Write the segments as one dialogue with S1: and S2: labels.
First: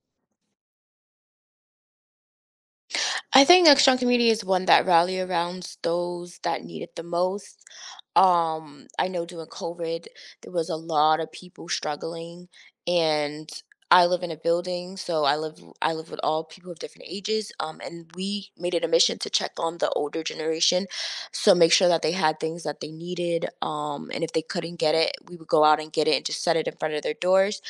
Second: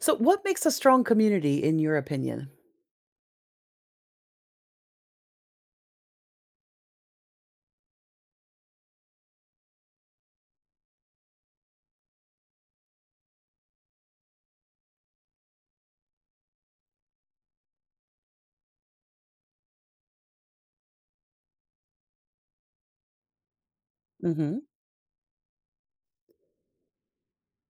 S1: So, what makes a strong community, in your opinion?
S2: I think a strong community is one that rally around those that need it the most. I know during COVID, there was a lot of people struggling, and I live in a building, so I live with all people of different ages. And we made it a mission to check on the older generation, so make sure that they had things that they needed. And if they
S1: Mm-hmm.
S2: couldn't get it, we would go out and get it and just set it in front of their doors.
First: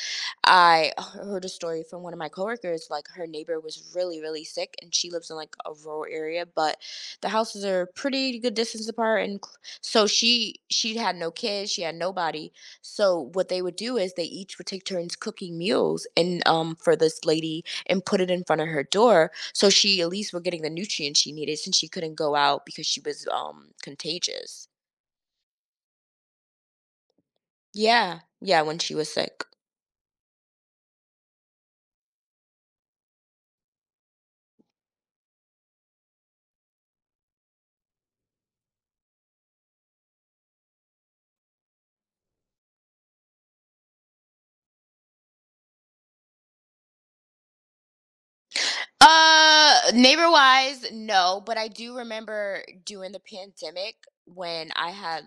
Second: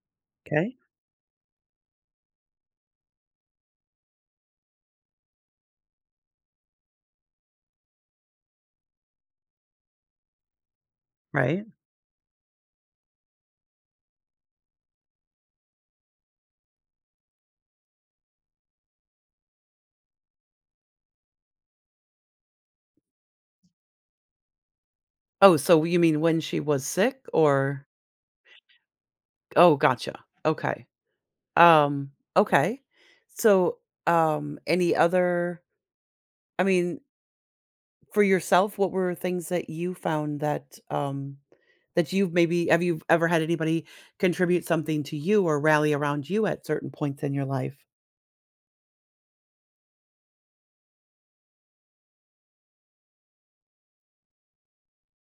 S1: Okay.
S2: I heard a story from one of my coworkers, like, her neighbor was really, really sick, and she lives in, like, a rural area, but the houses are pretty good distance apart, and cl so she had no
S1: Right.
S2: kids, she had nobody, so what they would do is they each would take turns cooking meals and, for this lady and put it in front of her door, so she at least were getting the nutrients she needed since she couldn't go out because she was, contagious.
S1: Oh, so you mean when she was sick or—
S2: Yeah. Yeah, when she was sick.
S1: Oh, gotcha. Okay. Um, okay. So, any other, I mean, for yourself, what were things that you found that you've maybe, have you ever had anybody contribute something to you or rally around you at certain points in your life?
S2: Neighbor wise, no, but I do remember during the pandemic when I had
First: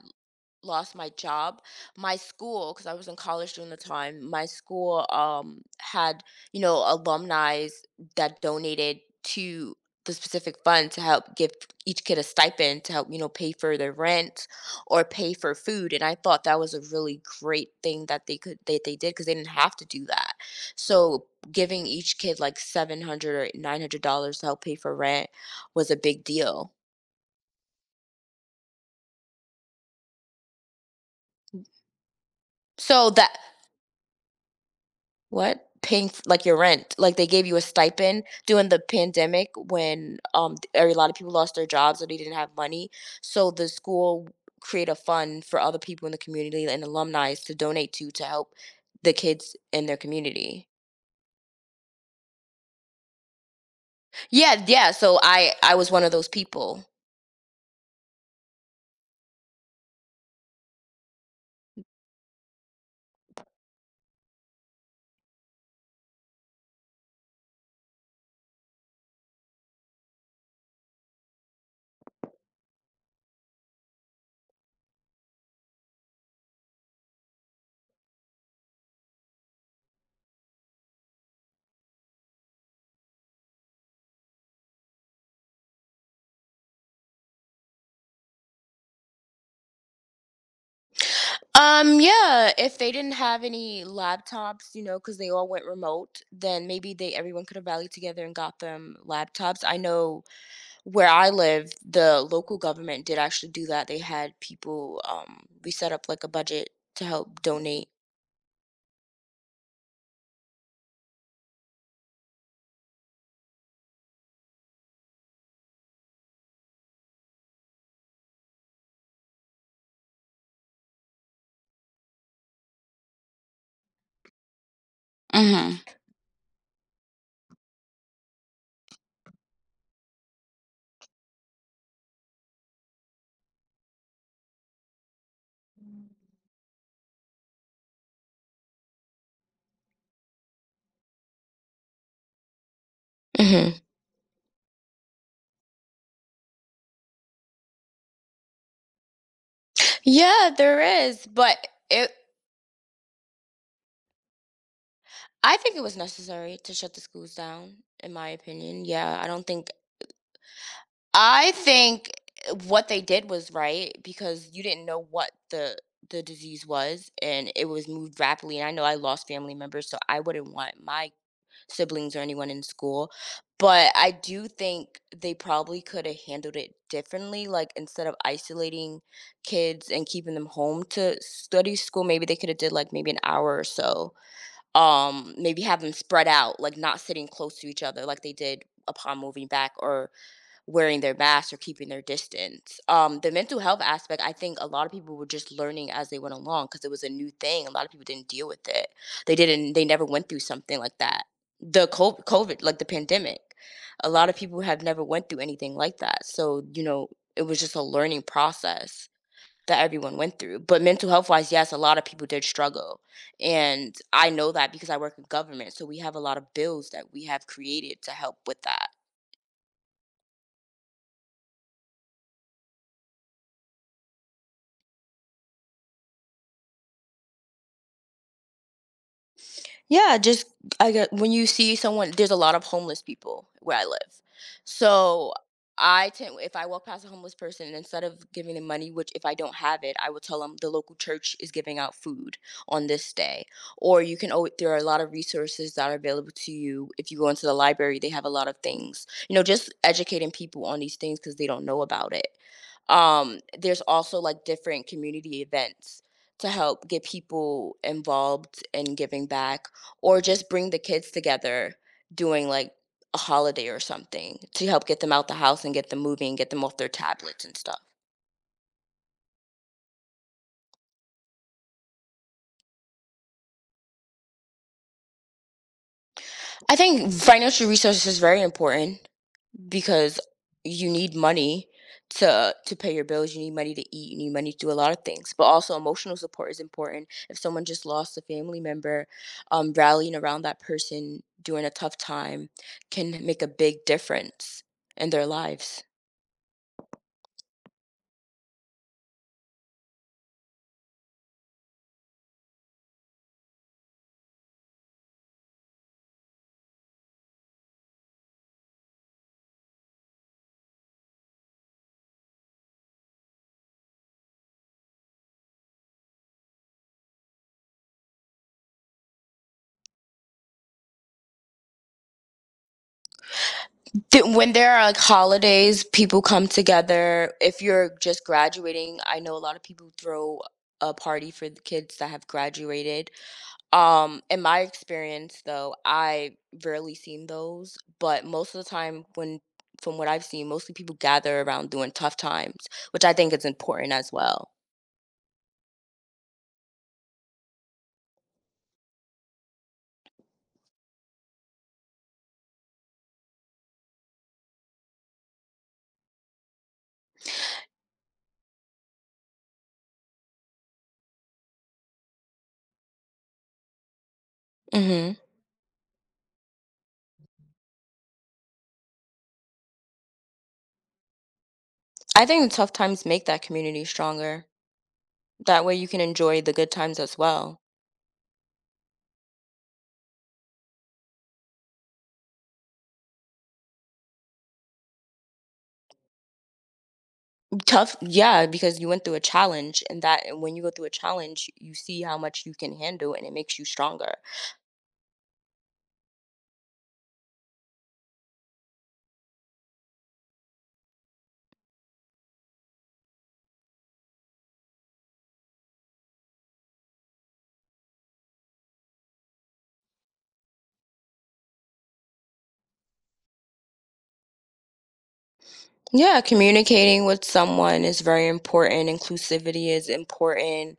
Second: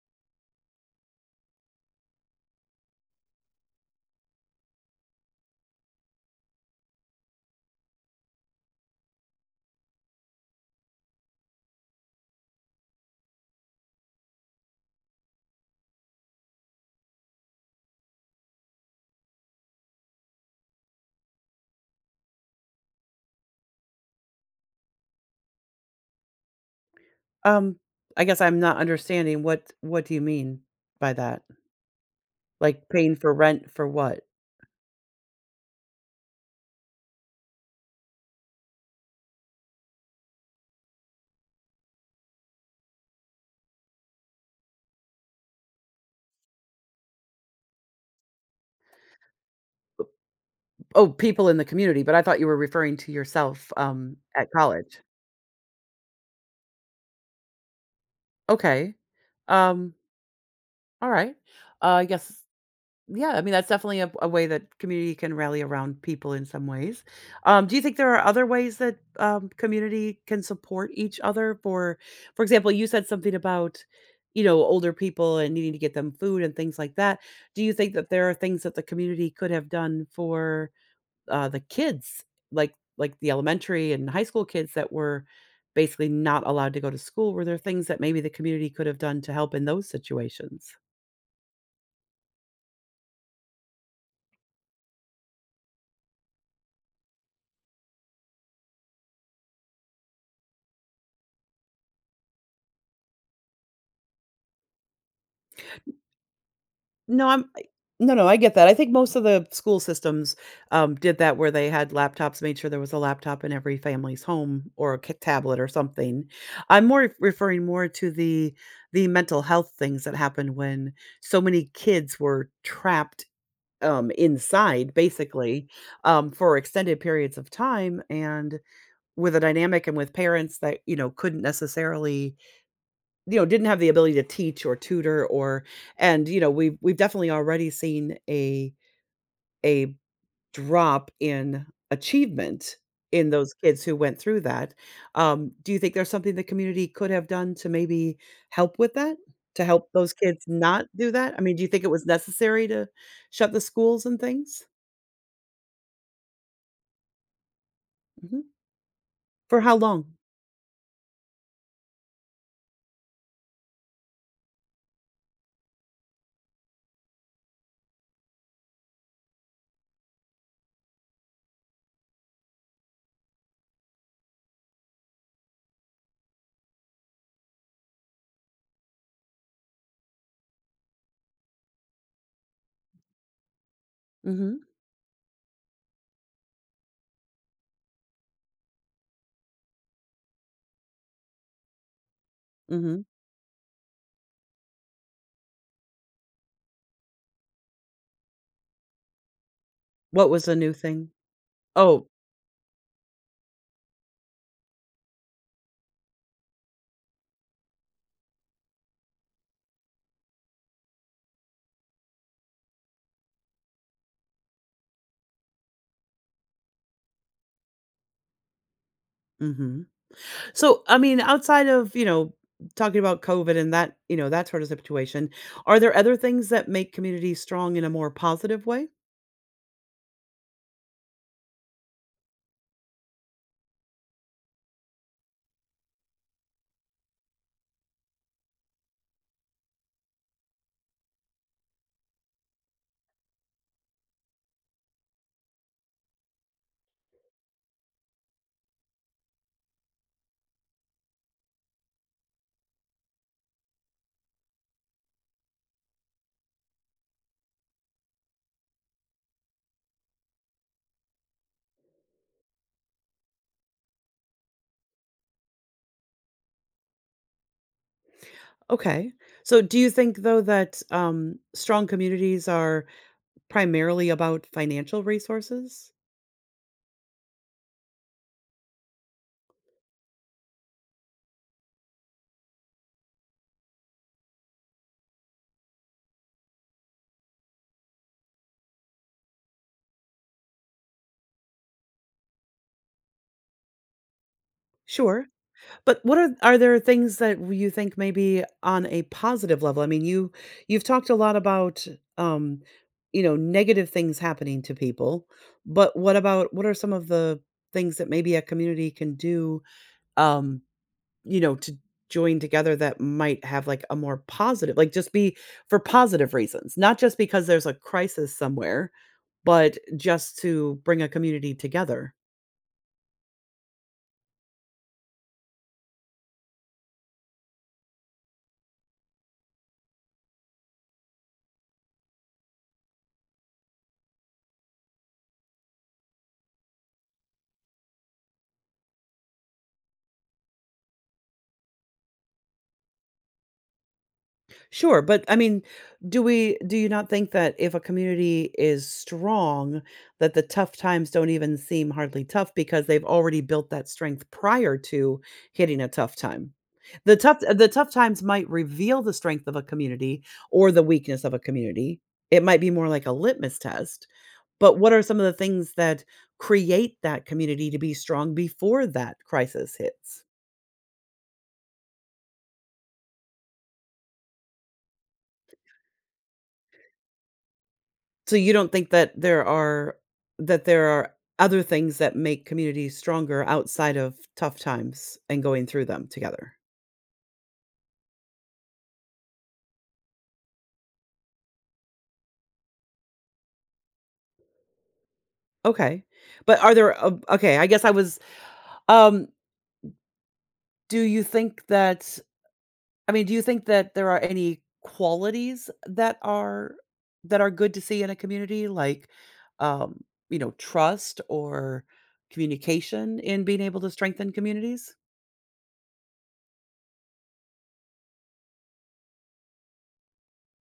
S2: lost my job, my school, because I was in college during the time, my school had, you know, alumni that donated to the specific fund to help give each kid a stipend to help, you know, pay for their rent or pay for food. And I thought that was a really great thing that they could that they did because they didn't have to do that. So giving each kid like seven hundred or nine hundred dollars to help pay for rent was a big deal.
S1: Um, I guess I'm not understanding what do you mean by that? Like
S2: So
S1: paying for
S2: that.
S1: rent for what?
S2: What? Paying f like, your rent, like, they gave you a stipend during the pandemic when, a lot of people lost their jobs or they didn't have money, so the school create a fund for other people in the community and alumni to donate to help the kids in their community.
S1: Oh, people in the community, but I thought you were referring to yourself, at
S2: Yeah, yeah,
S1: college.
S2: so I was one of those people.
S1: Okay. Um, all right. Yes. Yeah. I mean, that's definitely a way that community can rally around people in some ways. Do you think there are other ways that community can support each other? For example, you said something about, you know, older people and needing to get them food and things like that. Do you think that there are things that the community could have done for the kids, like the elementary and high school kids that were basically not allowed to go to school? Were there things that maybe the community could have done to help in those situations?
S2: Yeah, if they didn't have any laptops, you know, because they all went remote, then maybe they everyone could have rallied together and got them laptops. I know. Where I live, the local government did actually do that. They had people, we set up, like, a budget to
S1: No,
S2: help
S1: I'm I
S2: donate.
S1: no, no, I get that. I think most of the school systems, did that where they had laptops, made sure there was a laptop in every family's home or a k tablet or something. I'm more referring more to the mental health things that happened when so many kids were trapped, inside basically,
S2: Mhm,
S1: for extended periods of time and with a dynamic and with parents that, you know, couldn't necessarily, you know, didn't have the ability to teach or tutor or— and, you know, we've definitely already seen a drop in achievement in those
S2: mhm.
S1: kids who went through that. Do you think there's something the community could have done to maybe help with that? To help those kids
S2: Yeah, there
S1: not do
S2: is,
S1: that? I mean, do you
S2: but
S1: think it was
S2: it.
S1: necessary to shut the schools and things?
S2: I think it was necessary to shut the schools down, in my
S1: Mhm.
S2: opinion. Yeah, I don't
S1: For
S2: think.
S1: how long?
S2: I think what they did was right because you didn't know what the disease was, and it was moved rapidly, and I know I lost family members, so I wouldn't want my siblings or anyone in school. But I do think they probably could have handled it differently. Like instead of isolating kids and keeping them home to study school, maybe they could have did like maybe an hour or so.
S1: Mhm.
S2: Maybe have them spread out, like not sitting close to each other, like they did upon moving back, or wearing their masks or keeping their distance.
S1: Mhm.
S2: The mental health aspect, I think a lot of people were just learning as they went along because it was a new thing. A lot of people didn't deal with it. They didn't. They never went
S1: What
S2: through
S1: was a new
S2: something like
S1: thing?
S2: that.
S1: Oh.
S2: COVID, like the pandemic, a lot of people have never went through anything like that. So you know, it was just a learning process that everyone went through. But mental health wise, yes, a lot of people did struggle. And I know that because I work in government. So we have a lot of bills that we have created to help with that.
S1: Mhm. So, I mean, outside of, you know, talking about COVID and that, you know, that sort of situation, are there other things that make communities strong in a more positive way?
S2: Yeah, just. I get when you see someone there's a lot of homeless people where I live. So, I tend if I walk past a homeless person, instead of giving them money, which if I don't have it, I will tell them the local church is giving out food on this day. Or you can always there are a lot of resources that are available to you. If you go into the library, they have a lot of things. You know, just educating people on these things because they don't know about it. There's also like different community events to help get people involved in giving back or just bring the kids together doing like a holiday or something to help get them out the house and get them moving get them off their tablets and stuff.
S1: Okay. So do you think though that strong communities are primarily about financial resources?
S2: I think financial resources is very important because you need money to pay your bills, you need money to eat, you need money to do a lot of things. But also emotional support is important. If someone just lost a family member, rallying around that person during a tough time can make a big difference in
S1: Sure.
S2: their lives.
S1: But what are there things that you think maybe on a positive level? I mean, you, you've talked a lot about um, you know, negative things happening to people, but what about, what are some of the things that maybe a community can do um, you know, to join together that might have like a more positive, like just be for positive reasons, not just because there's a crisis somewhere, but just to bring a community together.
S2: When there are like holidays, people come together. If you're just graduating, I know a lot of people throw a party for the kids that have graduated. In my experience though, I rarely seen those, but most of the time when from what I've seen, mostly people gather around during tough times, which I think is important as well.
S1: Sure, but I mean, do we— do you not think that if a community is strong, that the tough times don't even seem hardly tough because they've already built that strength prior to hitting a tough time? The tough times might reveal the strength of a community or the weakness of a community. It might be more like a litmus test. But what are
S2: Mhm.
S1: some of the things that create that community to be strong before that crisis hits?
S2: I think the tough times make that community stronger. That way you can enjoy the good times as well.
S1: So you don't think that there are other things that make communities stronger outside of tough times and going through them together?
S2: Tough, yeah, because you went through a challenge and that and when you go through a challenge, you see how much you can handle and it makes you stronger.
S1: Okay. But are there okay, I guess I was um, do you think that— I mean, do you think that there are any qualities that are good to see in a community like, um, you know, trust or communication in being able to strengthen communities?
S2: Yeah, communicating with someone is very important. Inclusivity is important.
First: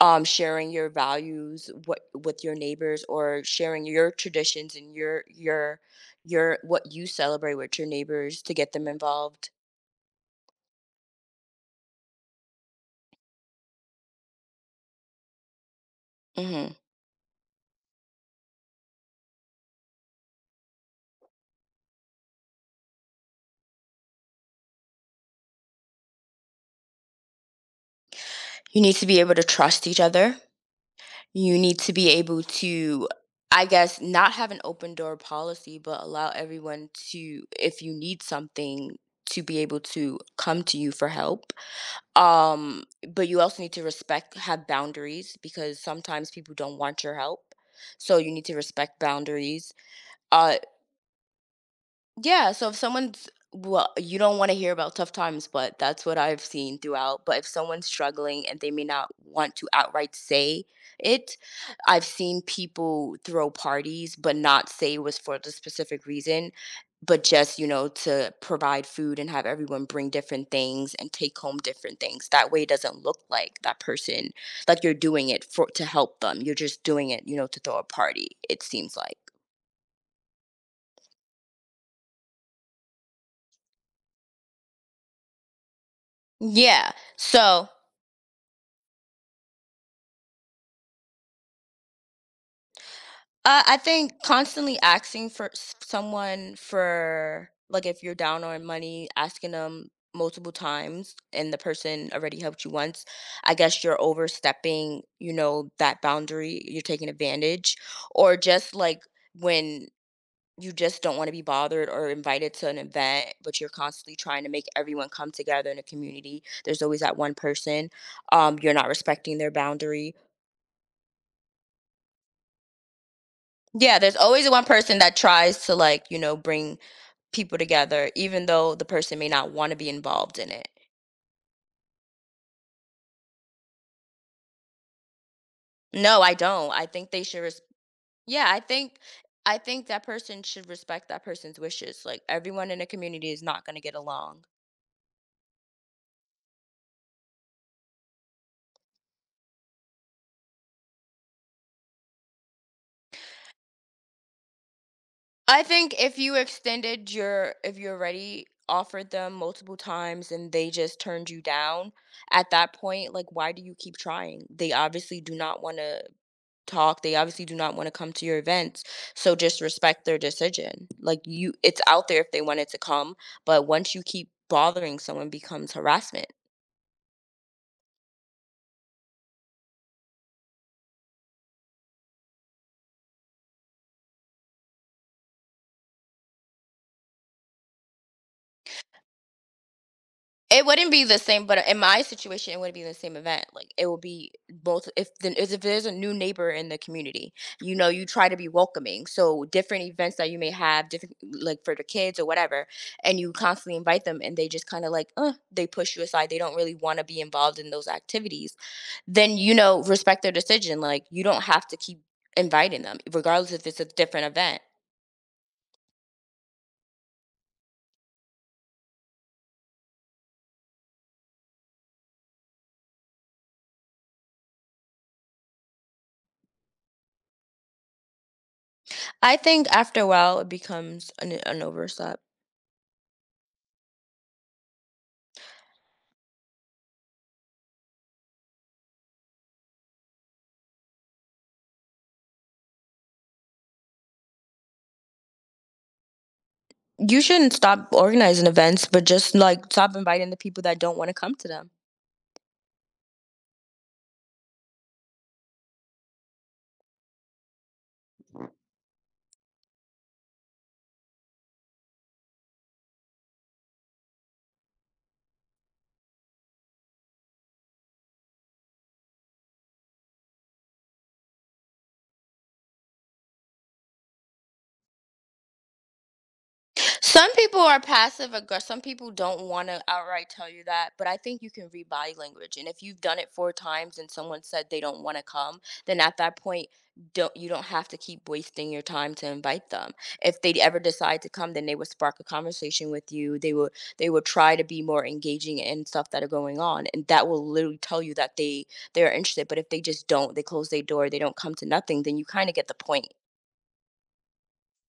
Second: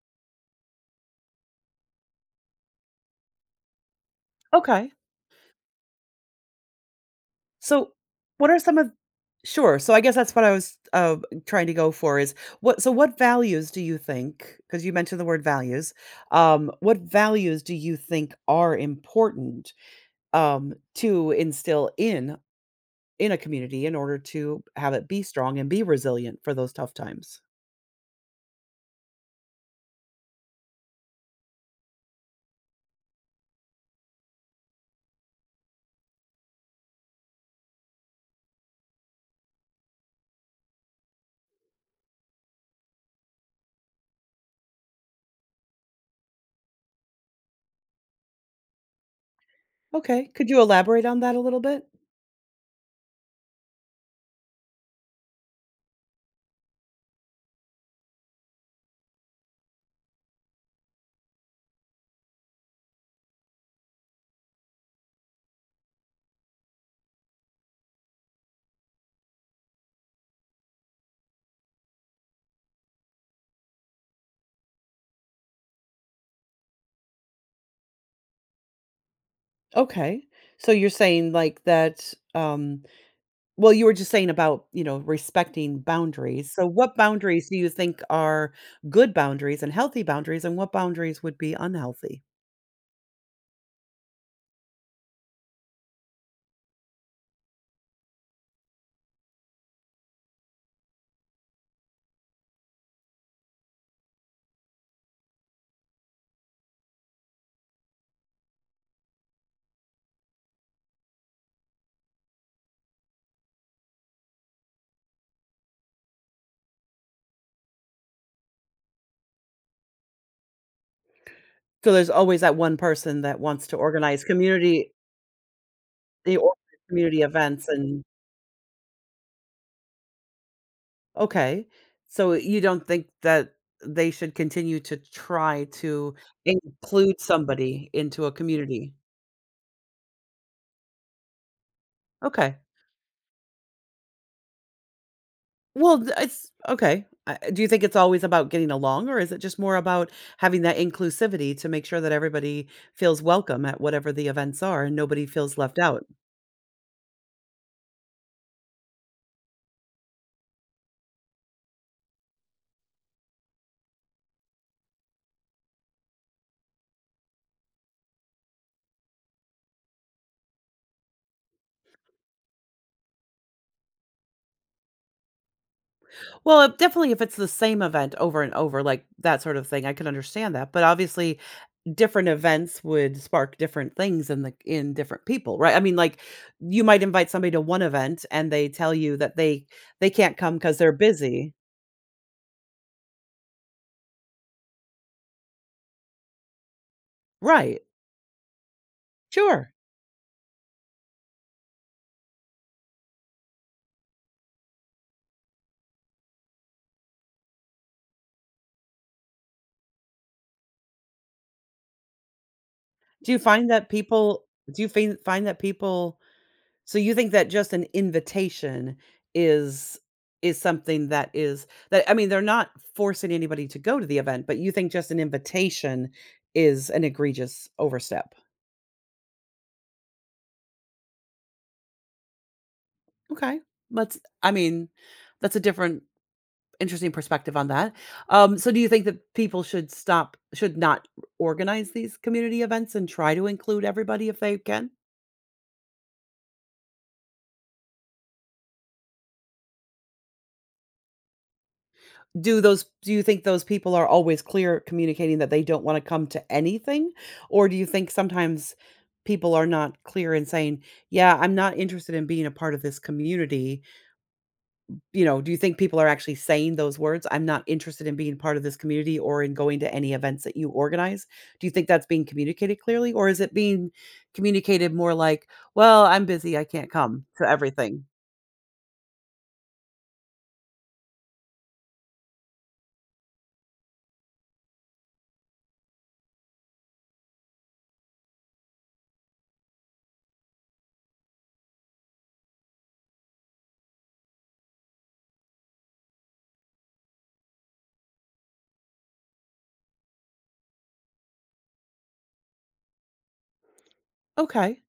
S2: Sharing your values what, with your neighbors or sharing your traditions
S1: Okay.
S2: and your what you celebrate with your
S1: So,
S2: neighbors
S1: what
S2: to
S1: are
S2: get
S1: some
S2: them
S1: of—
S2: involved.
S1: sure. So I guess that's what I was, trying to go for is what— so what values do you think? Because you mentioned the word values,
S2: Hmm.
S1: what values do you think are important, to instill in a community in order to have it be strong and be resilient for those tough times.
S2: You need to be able to trust each other. You need to be able to, I guess, not have an open door policy, but allow everyone to, if you need something, to be able to come to you for help. Um, but you also need to respect have boundaries because sometimes people don't want your help. So you need to respect boundaries.
S1: Okay, could
S2: Uh
S1: you elaborate on that a little bit?
S2: yeah, so if someone's. Well, you don't want to hear about tough times, but that's what I've seen throughout. But if someone's struggling and they may not want to outright say it, I've seen people throw parties but not say it was for the specific reason, but just, you know, to provide food and have everyone bring different things and take home different things. That way it doesn't look like that person, like you're doing it for to help them. You're just doing it, you know, to throw a party, it seems like.
S1: Okay. So you're saying like that um, well you were just saying about, you know, respecting boundaries. So
S2: Yeah.
S1: what boundaries do
S2: So.
S1: you think are good boundaries and healthy boundaries, and what boundaries would be unhealthy?
S2: I think constantly asking for someone for like if you're down on money, asking them multiple times and the person already helped you once, I guess you're overstepping, you know, that boundary, you're taking advantage or just like when you just don't want to be bothered or invited to an event, but you're constantly trying to make everyone come together in a community. There's always that one person. You're not respecting their boundary.
S1: So there's always that one person that wants to
S2: Yeah, there's
S1: organize
S2: always one
S1: community—
S2: person that tries to like, you
S1: they
S2: know, bring
S1: organize community
S2: people
S1: events and—
S2: together, even though the person may not want to be involved in it.
S1: okay. So you don't think that they should continue to try to
S2: No, I don't. I think
S1: include
S2: they should.
S1: somebody into a
S2: Yeah,
S1: community.
S2: I think that person should respect that person's wishes. Like
S1: Okay.
S2: everyone in a community is not going to get along.
S1: Well, th— it's okay. I— do you think it's always about getting along, or is it just more about having that inclusivity to make sure that everybody feels welcome at whatever the events are and nobody feels
S2: I
S1: left
S2: think
S1: out?
S2: if you extended your if you already offered them multiple times and they just turned you down at that point, like why do you keep trying? They obviously do not want to talk. They obviously do not want to come to your events. So just respect their decision. Like you it's out there if they wanted to come, but once you keep bothering someone becomes harassment.
S1: Well, if— definitely if it's the same event over and over, like, that sort of thing, I can understand that, but obviously, different events would spark different things in the— in different people, right? I mean, like, you might invite somebody to one event, and they tell you that they can't come
S2: It
S1: because 'cause they're
S2: wouldn't be the same,
S1: busy.
S2: but in my situation, it wouldn't be the same event. Like it will be both. If then is if there's a new neighbor in the community, you
S1: Right.
S2: know, you try to be welcoming. So
S1: Sure.
S2: different events that you may have, different like for the kids or whatever, and you constantly invite them, and they just kind of like, they push you aside. They don't really want to be involved in those activities. Then you know, respect their decision. Like you don't have to keep inviting them,
S1: Do you
S2: regardless if
S1: find
S2: it's a
S1: that
S2: different
S1: people—
S2: event.
S1: do you find that people, so you think that just an invitation is— is something that is— that I mean, they're not forcing anybody to go to the event, but you think just an invitation is an egregious overstep.
S2: I think after a while it becomes an overstep.
S1: Okay. Let's— I mean, that's a different— interesting perspective on that. So do you think that people should stop— should not organize these community events and try to include everybody if they can?
S2: You shouldn't stop organizing events, but just like stop inviting the people that don't want to come to them.
S1: Do those— do you think those people are always clear communicating that they don't wanna come to anything? Or do you think sometimes people are not clear in saying, "Yeah, I'm not interested in being a part of this community," you know, do you think people are actually saying those words, "I'm not interested in being part of this community or in going to any events that you organize"? Do you think that's being communicated clearly, or is it being communicated more like, "Well, I'm busy, I can't come
S2: Some
S1: to
S2: people are
S1: everything"?
S2: passive aggressive. Some people don't want to outright tell you that, but I think you can read body language. And if you've done it 4 times and someone said they don't want to come, then at that point, don't you don't have to keep wasting your time to invite them. If they ever decide to come, then they would spark a conversation with you. They would try to be more engaging in stuff that are going on, and that will literally tell you that they are interested. But if they just don't, they close their door, they don't come to nothing, then you kind of get the point.
S1: Okay.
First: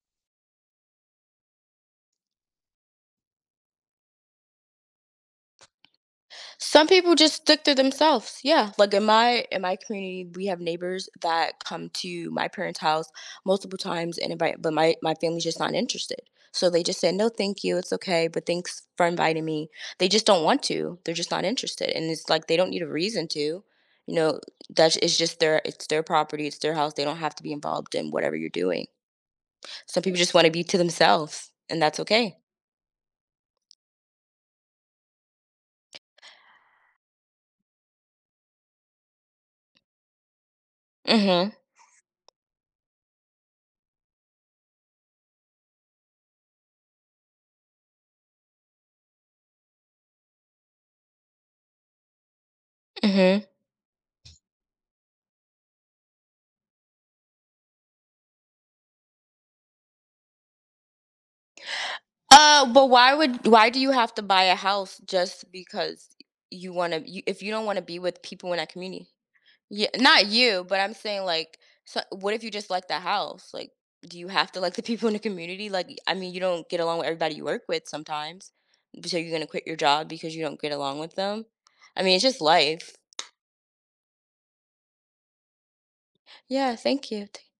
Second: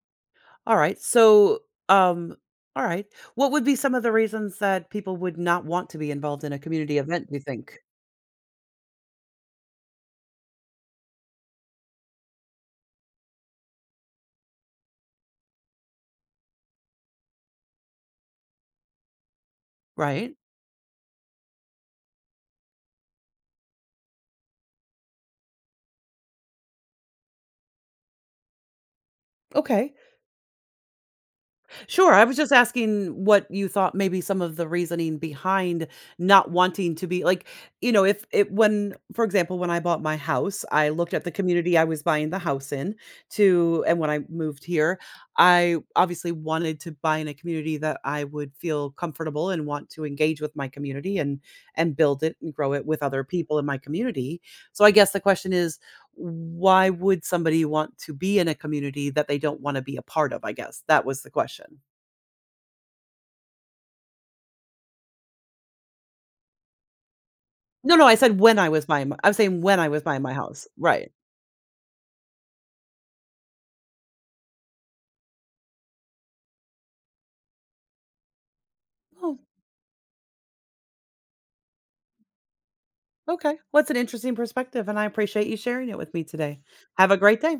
S1: All right. So, um, all right. What would be some of the reasons that people would not want to be involved in a
S2: Some
S1: community
S2: people
S1: event, do
S2: just
S1: you
S2: stick to
S1: think?
S2: themselves. Yeah. Like in my community, we have neighbors that come to my parents' house multiple times and invite but my family's just not interested. So they just said, "No, thank you. It's okay, but thanks for inviting me." They just
S1: Right?
S2: don't want to. They're just not interested. And it's like they don't need a reason to. You know, that's it's just their it's their property, it's their house. They don't have to be involved in whatever you're doing.
S1: Okay.
S2: Some people just want to be to themselves, and that's
S1: Sure, I was
S2: okay.
S1: just asking what you thought maybe some of the reasoning behind not wanting to be like, you know, if it— when for example, when I bought my house, I looked at the
S2: Mhm.
S1: community I was buying the house in to— and when I moved here, I obviously wanted to buy in a community that I would feel comfortable and want to engage with my community and build it and grow it with other
S2: Mhm.
S1: people in my community. So I guess the question is why would somebody want to be in a community that they don't want to be a part of, I guess. That was the question.
S2: But why would why do you have to buy a house just because you want to? You, if you don't want to
S1: No,
S2: be
S1: no, I
S2: with
S1: said
S2: people in
S1: when I
S2: that
S1: was
S2: community,
S1: buying my— I was saying when I
S2: yeah,
S1: was buying
S2: not
S1: my
S2: you,
S1: house.
S2: but I'm
S1: Right.
S2: saying like, so what if you just like the house? Like, do you have to like the people in the community? Like, I mean, you don't get along with everybody you work with sometimes, so you're
S1: Oh,
S2: gonna quit your job because you don't get along with them. I mean, it's just life.
S1: okay. What's an interesting perspective, and I appreciate you sharing it with me today.
S2: Yeah, thank
S1: Have a
S2: you.
S1: great day.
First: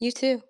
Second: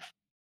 S2: You too.